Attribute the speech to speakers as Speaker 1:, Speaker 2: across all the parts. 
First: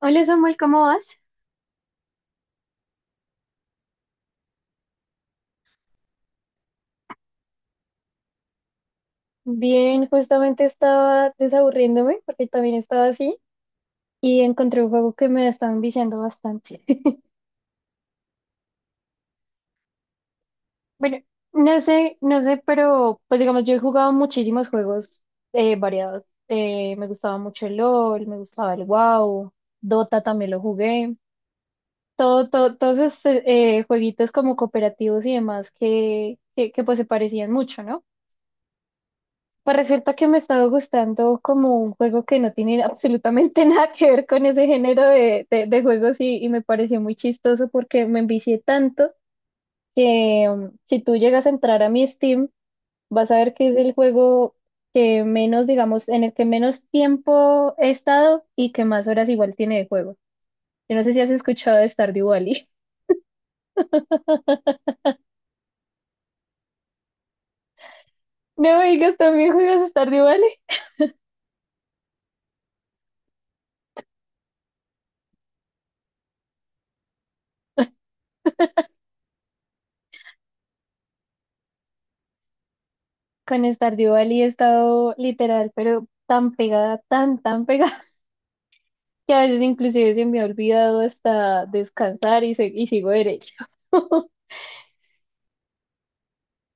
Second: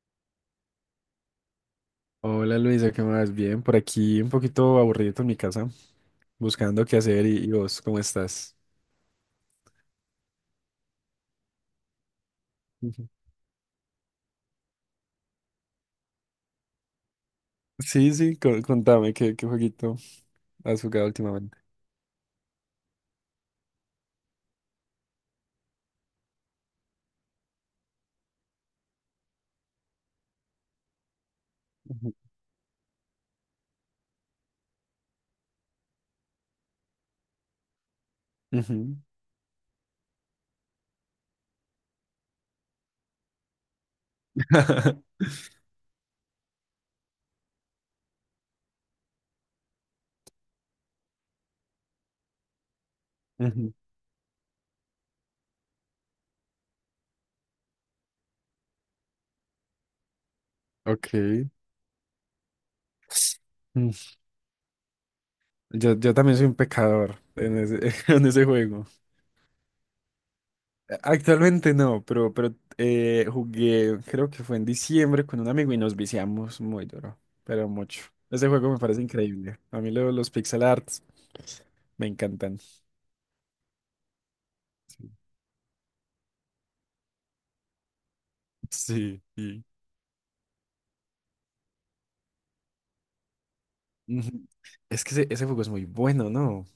Speaker 1: Hola Samuel, ¿cómo vas?
Speaker 2: Hola Luisa, ¿qué más? Bien, por aquí un poquito aburrido en mi casa, buscando qué hacer y vos, ¿cómo estás?
Speaker 1: Bien, justamente estaba desaburriéndome porque también estaba
Speaker 2: Ujú.
Speaker 1: así y encontré un juego que me estaba enviciando bastante.
Speaker 2: Sí, sí, contame qué, qué jueguito has jugado
Speaker 1: Bueno,
Speaker 2: últimamente.
Speaker 1: no sé, pero pues digamos, yo he jugado muchísimos juegos variados. Me gustaba mucho el LOL, me gustaba el WoW, Dota también lo jugué.
Speaker 2: Ujú.
Speaker 1: Todo, todo, todos esos jueguitos como cooperativos y demás que pues se parecían mucho, ¿no?
Speaker 2: Ujú.
Speaker 1: Pues resulta que me estaba gustando como un juego que no tiene absolutamente nada que ver con ese género de juegos y me pareció muy chistoso porque me envicié tanto que si tú llegas a entrar a mi Steam, vas a ver que
Speaker 2: Ujú.
Speaker 1: es el juego que menos, digamos, en el que menos tiempo he estado y que más horas igual tiene de juego. Yo no sé
Speaker 2: Ok.
Speaker 1: si has escuchado de Stardew Valley.
Speaker 2: Mm. Yo también soy un pecador en ese, en ese
Speaker 1: No
Speaker 2: juego.
Speaker 1: me digas, ¿también juegas Stardew Valley?
Speaker 2: Actualmente no, pero jugué, creo que fue en diciembre con un amigo y nos viciamos muy duro, pero mucho. Ese juego me parece increíble. A mí los pixel arts me encantan.
Speaker 1: Con Stardew Valley he
Speaker 2: Sí.
Speaker 1: estado literal, pero tan pegada, tan pegada
Speaker 2: Sí,
Speaker 1: que a veces
Speaker 2: sí.
Speaker 1: inclusive se me ha olvidado hasta descansar y, y sigo derecho.
Speaker 2: Ujú. Es que ese juego es muy bueno, ¿no?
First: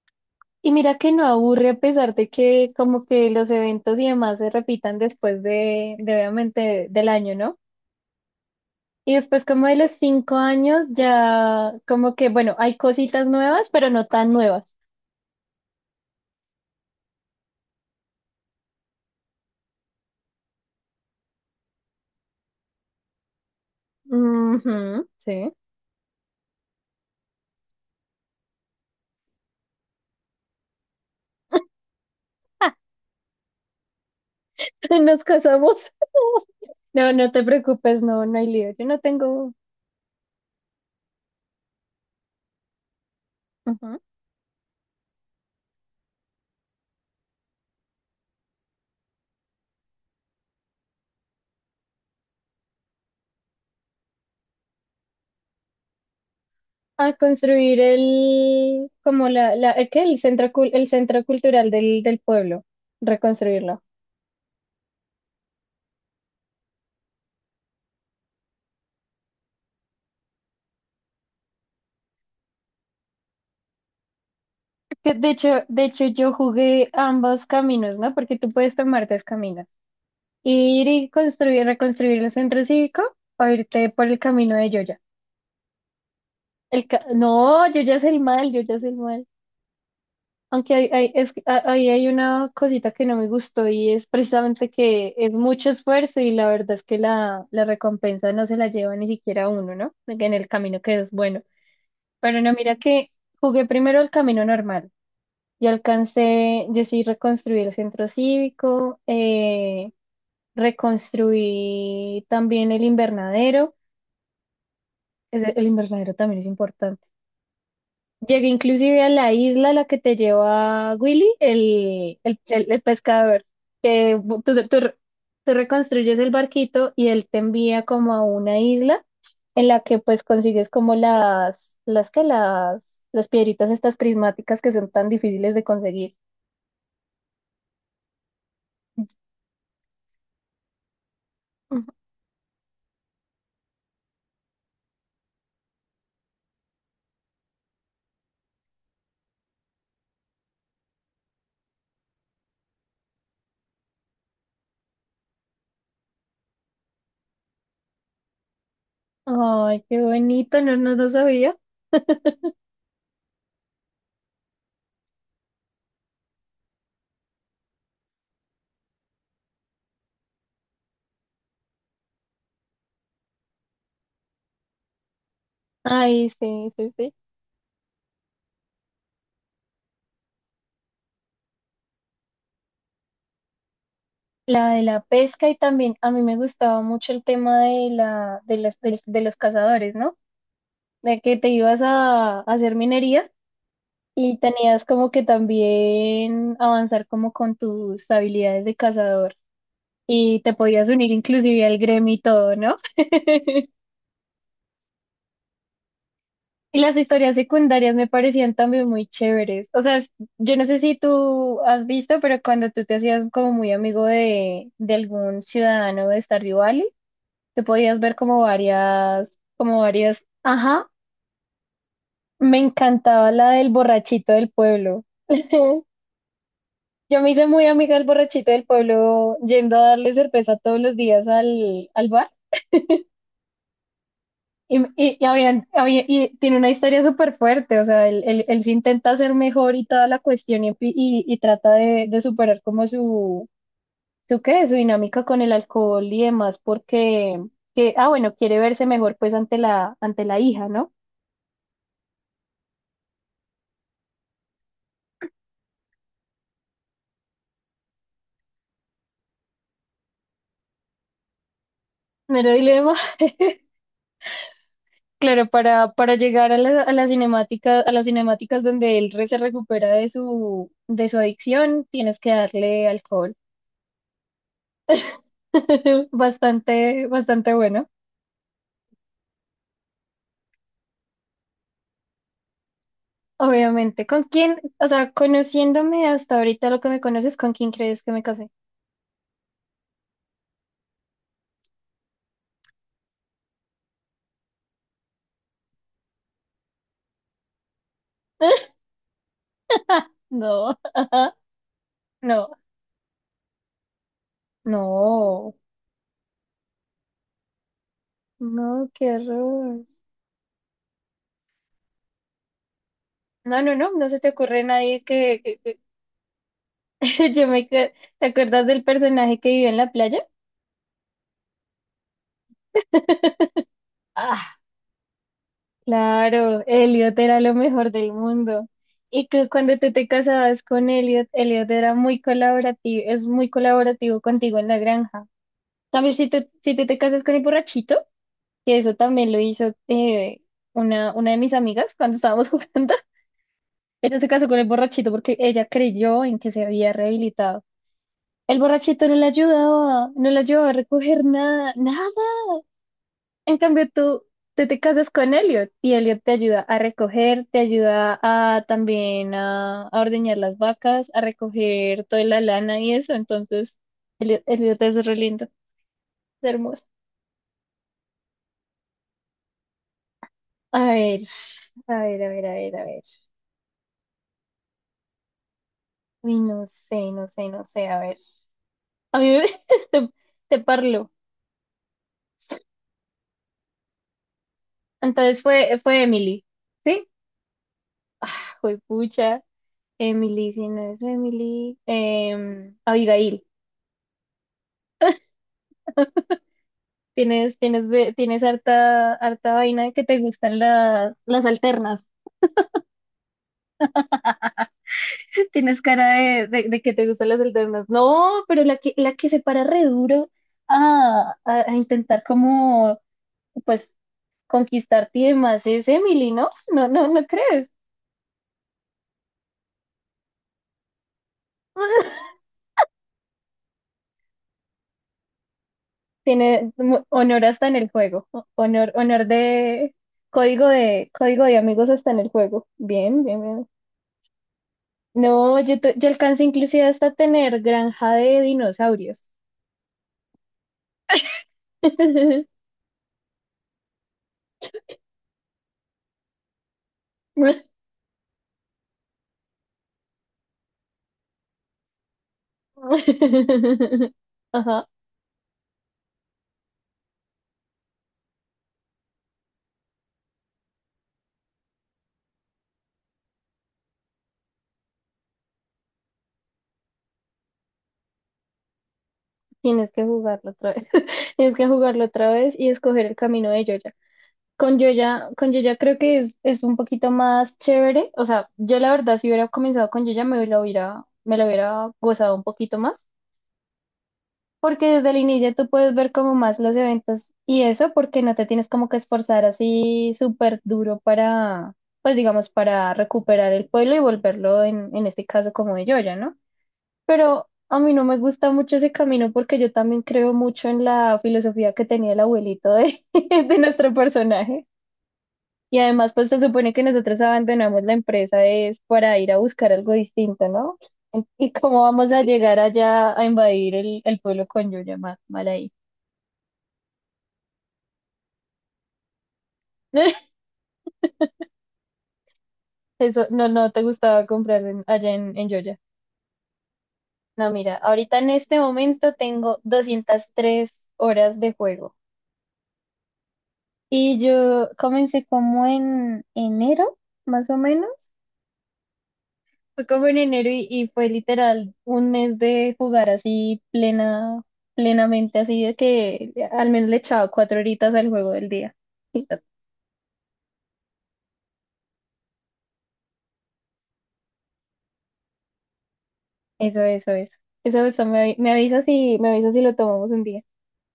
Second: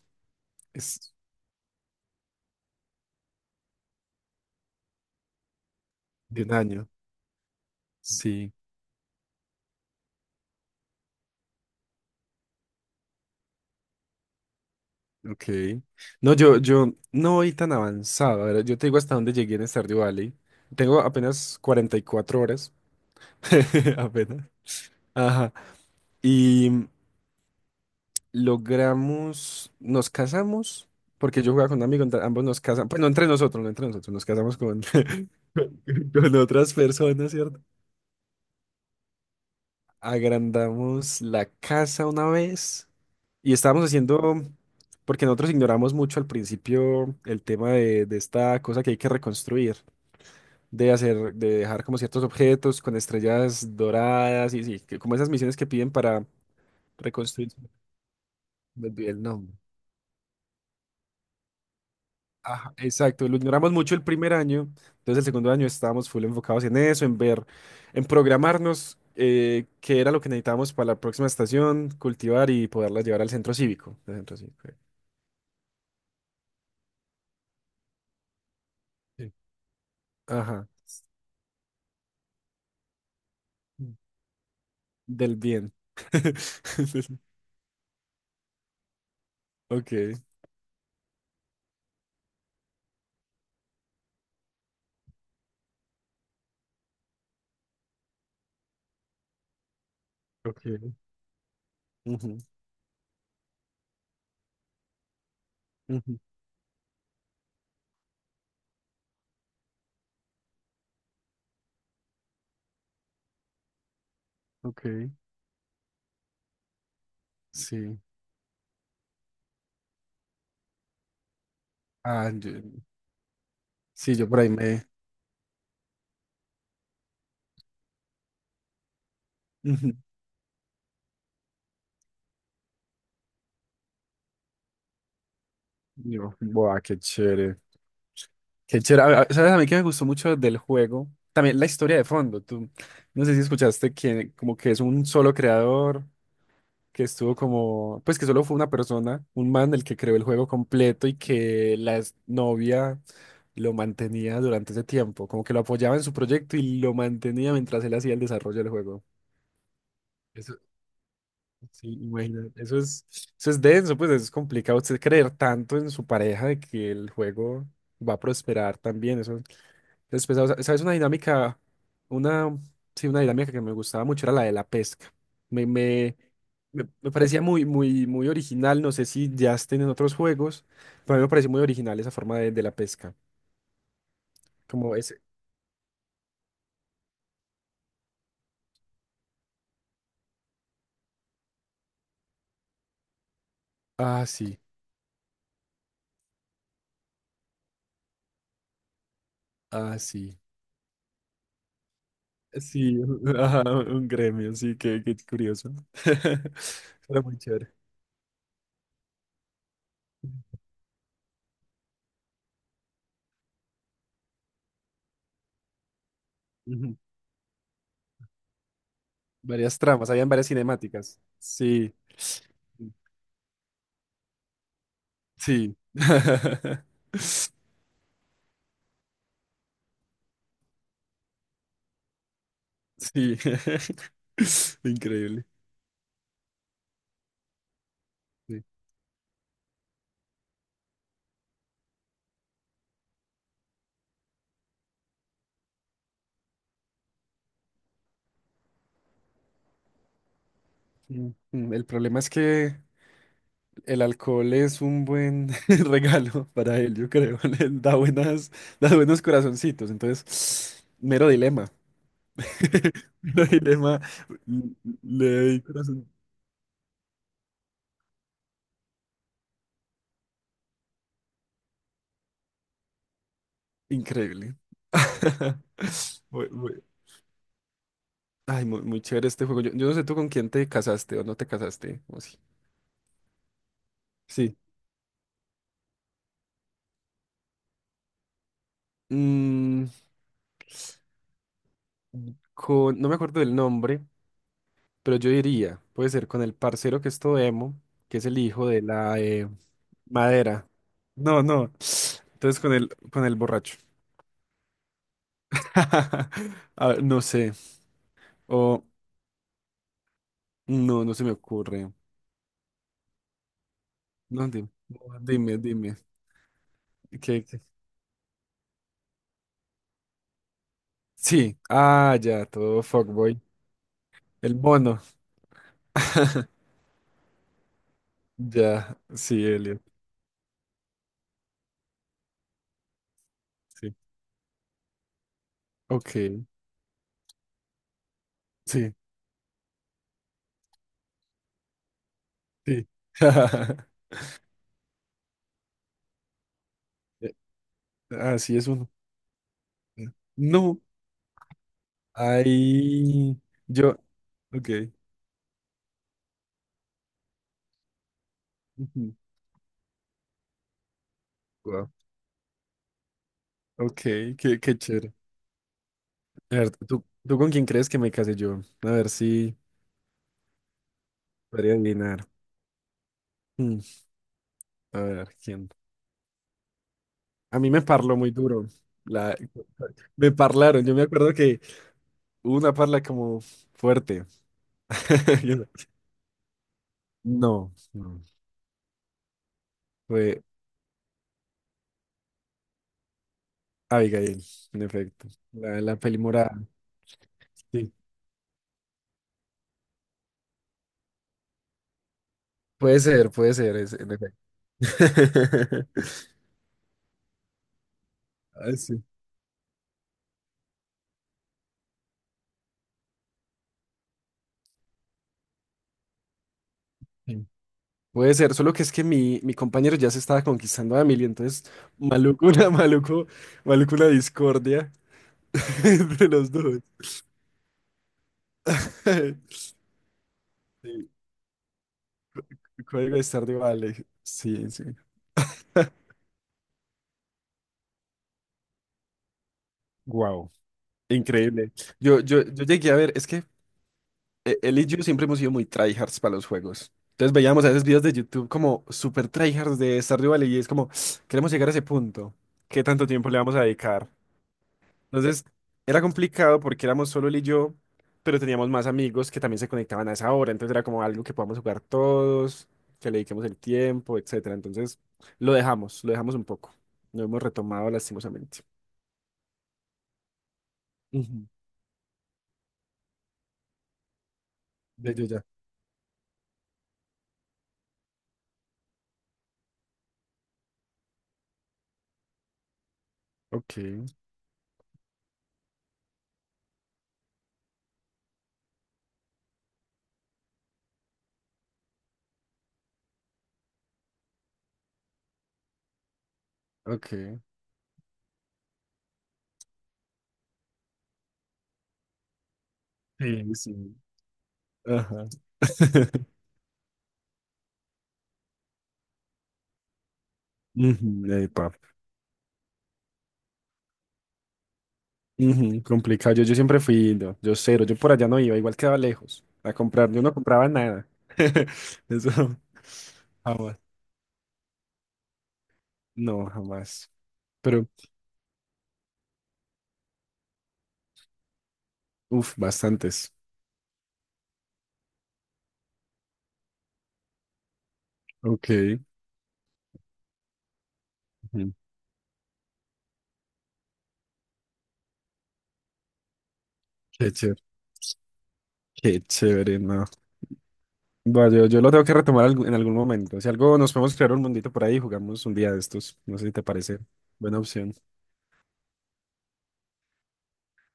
Speaker 1: Y mira que
Speaker 2: Es
Speaker 1: no aburre a pesar de que como que los eventos y demás se repitan después de
Speaker 2: de un
Speaker 1: obviamente
Speaker 2: año.
Speaker 1: del año, ¿no?
Speaker 2: Sí.
Speaker 1: Y después como de los 5 años ya como que, bueno, hay cositas nuevas, pero no tan nuevas.
Speaker 2: Ok. No, yo no voy tan avanzado. A ver, yo te digo hasta dónde llegué en Stardew Valley. Tengo apenas 44 horas. Apenas.
Speaker 1: Ujú,
Speaker 2: Ajá.
Speaker 1: sí.
Speaker 2: Y logramos, nos casamos, porque yo jugaba con un amigo, ambos nos
Speaker 1: Ah,
Speaker 2: casamos, pues no entre nosotros, no entre nosotros, nos casamos con,
Speaker 1: nos casamos.
Speaker 2: con otras
Speaker 1: No,
Speaker 2: personas,
Speaker 1: no te
Speaker 2: ¿cierto?
Speaker 1: preocupes, no, no hay lío. Yo no tengo...
Speaker 2: Agrandamos la casa una vez y estábamos
Speaker 1: ujú.
Speaker 2: haciendo, porque nosotros ignoramos mucho al principio el tema de esta cosa que hay que reconstruir, de hacer, de dejar como ciertos objetos con estrellas doradas y sí, que- como esas misiones que piden para
Speaker 1: A
Speaker 2: reconstruir.
Speaker 1: construir
Speaker 2: Me
Speaker 1: el,
Speaker 2: olvidé el
Speaker 1: como
Speaker 2: nombre.
Speaker 1: la, ¿qué? El centro, el centro cultural del pueblo,
Speaker 2: Ajá, exacto, lo ignoramos
Speaker 1: reconstruirlo.
Speaker 2: mucho el primer año, entonces el segundo año estábamos full enfocados en eso, en ver, en programarnos qué era lo que necesitábamos para la próxima estación, cultivar y poderla llevar al centro cívico. Al centro cívico.
Speaker 1: Que de hecho, yo jugué ambos caminos, ¿no? Porque tú puedes tomar dos
Speaker 2: Sí.
Speaker 1: caminos.
Speaker 2: Ajá.
Speaker 1: Ir y construir, reconstruir el centro cívico o irte
Speaker 2: Mm,
Speaker 1: por el camino de Yoya.
Speaker 2: del bien.
Speaker 1: No, Yoya es el mal, Yoya es el mal.
Speaker 2: Ok.
Speaker 1: Aunque ahí hay una cosita que no me gustó y es precisamente que es mucho esfuerzo y la verdad es que la recompensa no se la lleva ni siquiera uno, ¿no? En el camino
Speaker 2: Okay.
Speaker 1: que es bueno.
Speaker 2: Ujú.
Speaker 1: Pero no, mira que jugué primero el camino normal y
Speaker 2: Ujú.
Speaker 1: alcancé, yo sí reconstruí el centro cívico, reconstruí también el invernadero.
Speaker 2: Ok.
Speaker 1: El invernadero también es importante.
Speaker 2: Sí.
Speaker 1: Llegué inclusive a la isla a la que te lleva Willy,
Speaker 2: Ah,
Speaker 1: el
Speaker 2: yo-
Speaker 1: pescador,
Speaker 2: sí,
Speaker 1: que
Speaker 2: yo por ahí me...
Speaker 1: tú reconstruyes el barquito y él te envía como a una isla en la
Speaker 2: ujú.
Speaker 1: que pues consigues como las piedritas estas prismáticas que son tan difíciles de conseguir.
Speaker 2: Yo, buah, qué chévere. Qué chévere. ¿Sabes a mí que me gustó mucho del juego? También la
Speaker 1: Ujú.
Speaker 2: historia de fondo. Tú, no sé si escuchaste que como que es un solo creador, que estuvo como, pues que solo fue una persona, un man el que creó el juego completo y que la novia lo mantenía durante ese tiempo, como que lo apoyaba en su proyecto y lo mantenía mientras él hacía el desarrollo del juego.
Speaker 1: Ay, qué
Speaker 2: Eso,
Speaker 1: bonito, no, no, no sabía.
Speaker 2: sí, imagínate. Eso es denso, pues es complicado. Usted creer tanto en su pareja de que el juego va a prosperar también. Eso. Después, o sea, ¿sabes? Una dinámica, una, sí, una dinámica que me gustaba mucho era la de la pesca. Me, me,
Speaker 1: Ay, sí, sí,
Speaker 2: me
Speaker 1: sí.
Speaker 2: parecía muy, muy, muy original. No sé si ya estén en otros juegos, pero a mí me pareció muy original esa forma de la pesca.
Speaker 1: La de
Speaker 2: Como
Speaker 1: la
Speaker 2: ese.
Speaker 1: pesca y también a mí me gustaba mucho el tema de la, de las, del- de los cazadores, ¿no? De que te ibas a hacer minería
Speaker 2: Ah,
Speaker 1: y
Speaker 2: sí,
Speaker 1: tenías como que también avanzar como con tus habilidades de cazador
Speaker 2: ah, sí.
Speaker 1: y te podías unir inclusive al gremio y todo, ¿no?
Speaker 2: Sí, ajá, un gremio, sí, qué curioso.
Speaker 1: Y las
Speaker 2: Era
Speaker 1: historias
Speaker 2: muy chévere.
Speaker 1: secundarias me parecían también muy chéveres. O sea, yo no sé si tú has visto, pero cuando tú te hacías como muy amigo de algún ciudadano de Stardew Valley,
Speaker 2: Ujú.
Speaker 1: te podías ver
Speaker 2: Varias
Speaker 1: como
Speaker 2: tramas,
Speaker 1: varias,
Speaker 2: habían varias
Speaker 1: ajá,
Speaker 2: cinemáticas. Sí,
Speaker 1: me encantaba la del borrachito del pueblo.
Speaker 2: sí.
Speaker 1: Yo me hice muy amiga del borrachito del pueblo yendo a darle cerveza todos los días al bar.
Speaker 2: Sí. Increíble.
Speaker 1: Y tiene una historia súper fuerte, o sea, él
Speaker 2: Sí.
Speaker 1: se intenta hacer mejor y toda la cuestión y y trata de superar como ¿qué? Su dinámica con el alcohol y demás, porque, que, ah, bueno, quiere verse mejor pues ante ante la hija, ¿no?
Speaker 2: Mm, mm, el problema es que el alcohol es un buen regalo para él, yo creo. Da buenos corazoncitos. Entonces, mero dilema.
Speaker 1: Mero dilema.
Speaker 2: Mero dilema. Mm. Le
Speaker 1: Claro,
Speaker 2: doy corazón.
Speaker 1: para llegar a a la cinemática, a las cinemáticas donde se recupera de su adicción, tienes que darle alcohol.
Speaker 2: Increíble. Muy,
Speaker 1: Bastante, bastante bueno,
Speaker 2: ay, muy, muy chévere este juego. Yo no sé tú con quién te casaste o no te casaste. O sí.
Speaker 1: obviamente. ¿Con
Speaker 2: Sí.
Speaker 1: quién? O sea, conociéndome hasta ahorita lo que me conoces, ¿con quién crees que me casé?
Speaker 2: Mm, con, no me acuerdo del nombre, pero yo diría, puede ser con el parcero que es todo emo, que es el hijo de la madera.
Speaker 1: No,
Speaker 2: No, no.
Speaker 1: no,
Speaker 2: Entonces con el borracho.
Speaker 1: no,
Speaker 2: A ver, no sé. O
Speaker 1: no, qué horror.
Speaker 2: no, no se me ocurre.
Speaker 1: No, no, no, no se te
Speaker 2: No,
Speaker 1: ocurre
Speaker 2: dime, no,
Speaker 1: nadie
Speaker 2: dime, dime.
Speaker 1: yo
Speaker 2: ¿Qué?
Speaker 1: me... ca- ¿Te acuerdas del personaje que vivió en la playa?
Speaker 2: Sí. Ah, ya, todo fuckboy. El mono.
Speaker 1: Claro, Elliot era lo mejor del mundo.
Speaker 2: Ya,
Speaker 1: Y
Speaker 2: sí,
Speaker 1: que cuando
Speaker 2: Elliot.
Speaker 1: tú te casabas con Elliot, Elliot era muy colaborativo, es muy
Speaker 2: Sí.
Speaker 1: colaborativo contigo en la granja. También
Speaker 2: Ok,
Speaker 1: si tú te casas con el borrachito, que
Speaker 2: sí,
Speaker 1: eso también lo hizo una de mis amigas cuando estábamos
Speaker 2: sí.
Speaker 1: jugando, ella se casó con el borrachito porque ella creyó en que se había
Speaker 2: Eh.
Speaker 1: rehabilitado.
Speaker 2: Así
Speaker 1: El
Speaker 2: es uno.
Speaker 1: borrachito no le ayudaba, no le ayudaba a
Speaker 2: No.
Speaker 1: recoger nada, nada.
Speaker 2: Ahí.
Speaker 1: En cambio,
Speaker 2: Yo.
Speaker 1: tú
Speaker 2: Ok.
Speaker 1: te casas con Elliot y Elliot te ayuda a recoger, te ayuda a
Speaker 2: Ujú.
Speaker 1: también a ordeñar las vacas, a
Speaker 2: Wow.
Speaker 1: recoger toda la lana y eso. Entonces,
Speaker 2: Ok,
Speaker 1: Elliot,
Speaker 2: qué, qué
Speaker 1: Elliot es
Speaker 2: chévere.
Speaker 1: re lindo, es
Speaker 2: A ver,
Speaker 1: hermoso.
Speaker 2: ¿tú con quién crees que me casé yo? A ver si
Speaker 1: A ver,
Speaker 2: podría adivinar.
Speaker 1: a ver.
Speaker 2: Mm, a ver, ¿quién?
Speaker 1: Uy,
Speaker 2: A
Speaker 1: no
Speaker 2: mí me
Speaker 1: sé, a
Speaker 2: parló
Speaker 1: ver.
Speaker 2: muy duro.
Speaker 1: A mí
Speaker 2: La,
Speaker 1: me, te,
Speaker 2: me
Speaker 1: te
Speaker 2: parlaron. Yo me
Speaker 1: parlo.
Speaker 2: acuerdo que hubo una parla como fuerte.
Speaker 1: Entonces
Speaker 2: Yo no,
Speaker 1: fue, fue Emily, ¿sí?
Speaker 2: no. No.
Speaker 1: Fue pucha,
Speaker 2: Fue
Speaker 1: Emily, si no es Emily, Abigail.
Speaker 2: Abigail, en efecto. La peli morada.
Speaker 1: Tienes, tienes,
Speaker 2: Sí.
Speaker 1: tienes harta, harta vaina de que te gustan las alternas.
Speaker 2: Puede ser, en efecto.
Speaker 1: Tienes cara de que te gustan las alternas. No, pero
Speaker 2: Ah,
Speaker 1: la que se para re duro a intentar como, pues, conquistarte y demás es Emily, ¿no? No, no, ¿no
Speaker 2: sí.
Speaker 1: crees?
Speaker 2: Puede ser, solo que es que mi compañero ya se estaba conquistando a Emily, entonces maluco, maluco una discordia entre los
Speaker 1: Tiene
Speaker 2: dos.
Speaker 1: honor hasta en el juego. Honor, honor de código de
Speaker 2: Sí.
Speaker 1: código de amigos hasta en el juego.
Speaker 2: Código de
Speaker 1: Bien, bien,
Speaker 2: Stardew
Speaker 1: bien.
Speaker 2: Valley. Sí, sí.
Speaker 1: No, yo, yo alcancé inclusive hasta tener granja de dinosaurios.
Speaker 2: Wow. Increíble. Yo, yo, yo llegué a ver, es que él y yo siempre hemos sido muy tryhards para los juegos. Entonces veíamos a veces videos de YouTube como super tryhards de Stardew Valley y es como, queremos llegar a ese punto. ¿Qué tanto tiempo le vamos a dedicar?
Speaker 1: Ajá,
Speaker 2: Entonces, era complicado porque éramos solo él y yo, pero teníamos más amigos que también se conectaban a esa hora. Entonces era como algo que podamos jugar todos, que le dediquemos el tiempo, etcétera. Entonces, lo dejamos un poco. Lo hemos retomado lastimosamente.
Speaker 1: tienes que jugarlo otra vez.
Speaker 2: Ujú.
Speaker 1: Tienes que jugarlo otra vez y escoger el camino de Yoya. Con
Speaker 2: Ya, ya,
Speaker 1: Yoya,
Speaker 2: ya.
Speaker 1: con Yoya creo que es un poquito más chévere. O sea, yo la verdad, si hubiera comenzado con Yoya, me lo hubiera gozado un poquito más.
Speaker 2: Ok,
Speaker 1: Porque desde el inicio tú puedes ver como más los eventos y eso, porque no te tienes como que esforzar así súper duro para, pues digamos, para recuperar el pueblo y volverlo en este caso como de Yoya, ¿no?
Speaker 2: ok.
Speaker 1: Pero a mí no me gusta mucho ese camino porque yo también creo mucho en la filosofía que tenía el abuelito
Speaker 2: Sí,
Speaker 1: de nuestro
Speaker 2: sí.
Speaker 1: personaje.
Speaker 2: Ajá.
Speaker 1: Y además, pues se supone que nosotros abandonamos la empresa es para ir a buscar algo distinto, ¿no?
Speaker 2: Ujú,
Speaker 1: ¿Y
Speaker 2: epa.
Speaker 1: cómo vamos a llegar allá a invadir el pueblo con Yoya? Mal, mal ahí.
Speaker 2: Ujú, complicado. Yo siempre fui, no, yo cero, yo por allá no iba, igual quedaba lejos a comprar, yo no compraba nada. Eso,
Speaker 1: Eso, no, no
Speaker 2: jamás.
Speaker 1: te gustaba comprar allá en Yoya.
Speaker 2: No, jamás.
Speaker 1: No, mira,
Speaker 2: Pero,
Speaker 1: ahorita en este momento tengo 203 horas de juego.
Speaker 2: uff, bastantes.
Speaker 1: Y yo comencé como en enero, más o menos.
Speaker 2: Ok.
Speaker 1: Fue como en enero y fue
Speaker 2: Ujú.
Speaker 1: literal un mes de jugar así plena, plenamente, así de que al menos le echaba
Speaker 2: Qué
Speaker 1: cuatro
Speaker 2: chévere.
Speaker 1: horitas al juego del día.
Speaker 2: Qué
Speaker 1: Y ya.
Speaker 2: chévere, no. Bueno, yo lo tengo que retomar en algún momento. Si algo nos podemos crear un mundito por ahí y jugamos un día de estos. No sé si te
Speaker 1: Eso,
Speaker 2: parece.
Speaker 1: eso, eso.
Speaker 2: Buena
Speaker 1: Eso,
Speaker 2: opción.
Speaker 1: eso, me, me avisas si lo tomamos un día.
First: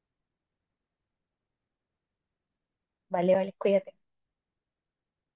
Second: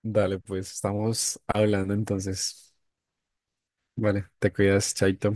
Speaker 2: Dale, pues estamos hablando entonces.
Speaker 1: Vale, vale, cuídate.
Speaker 2: Vale, te cuidas, Chaito.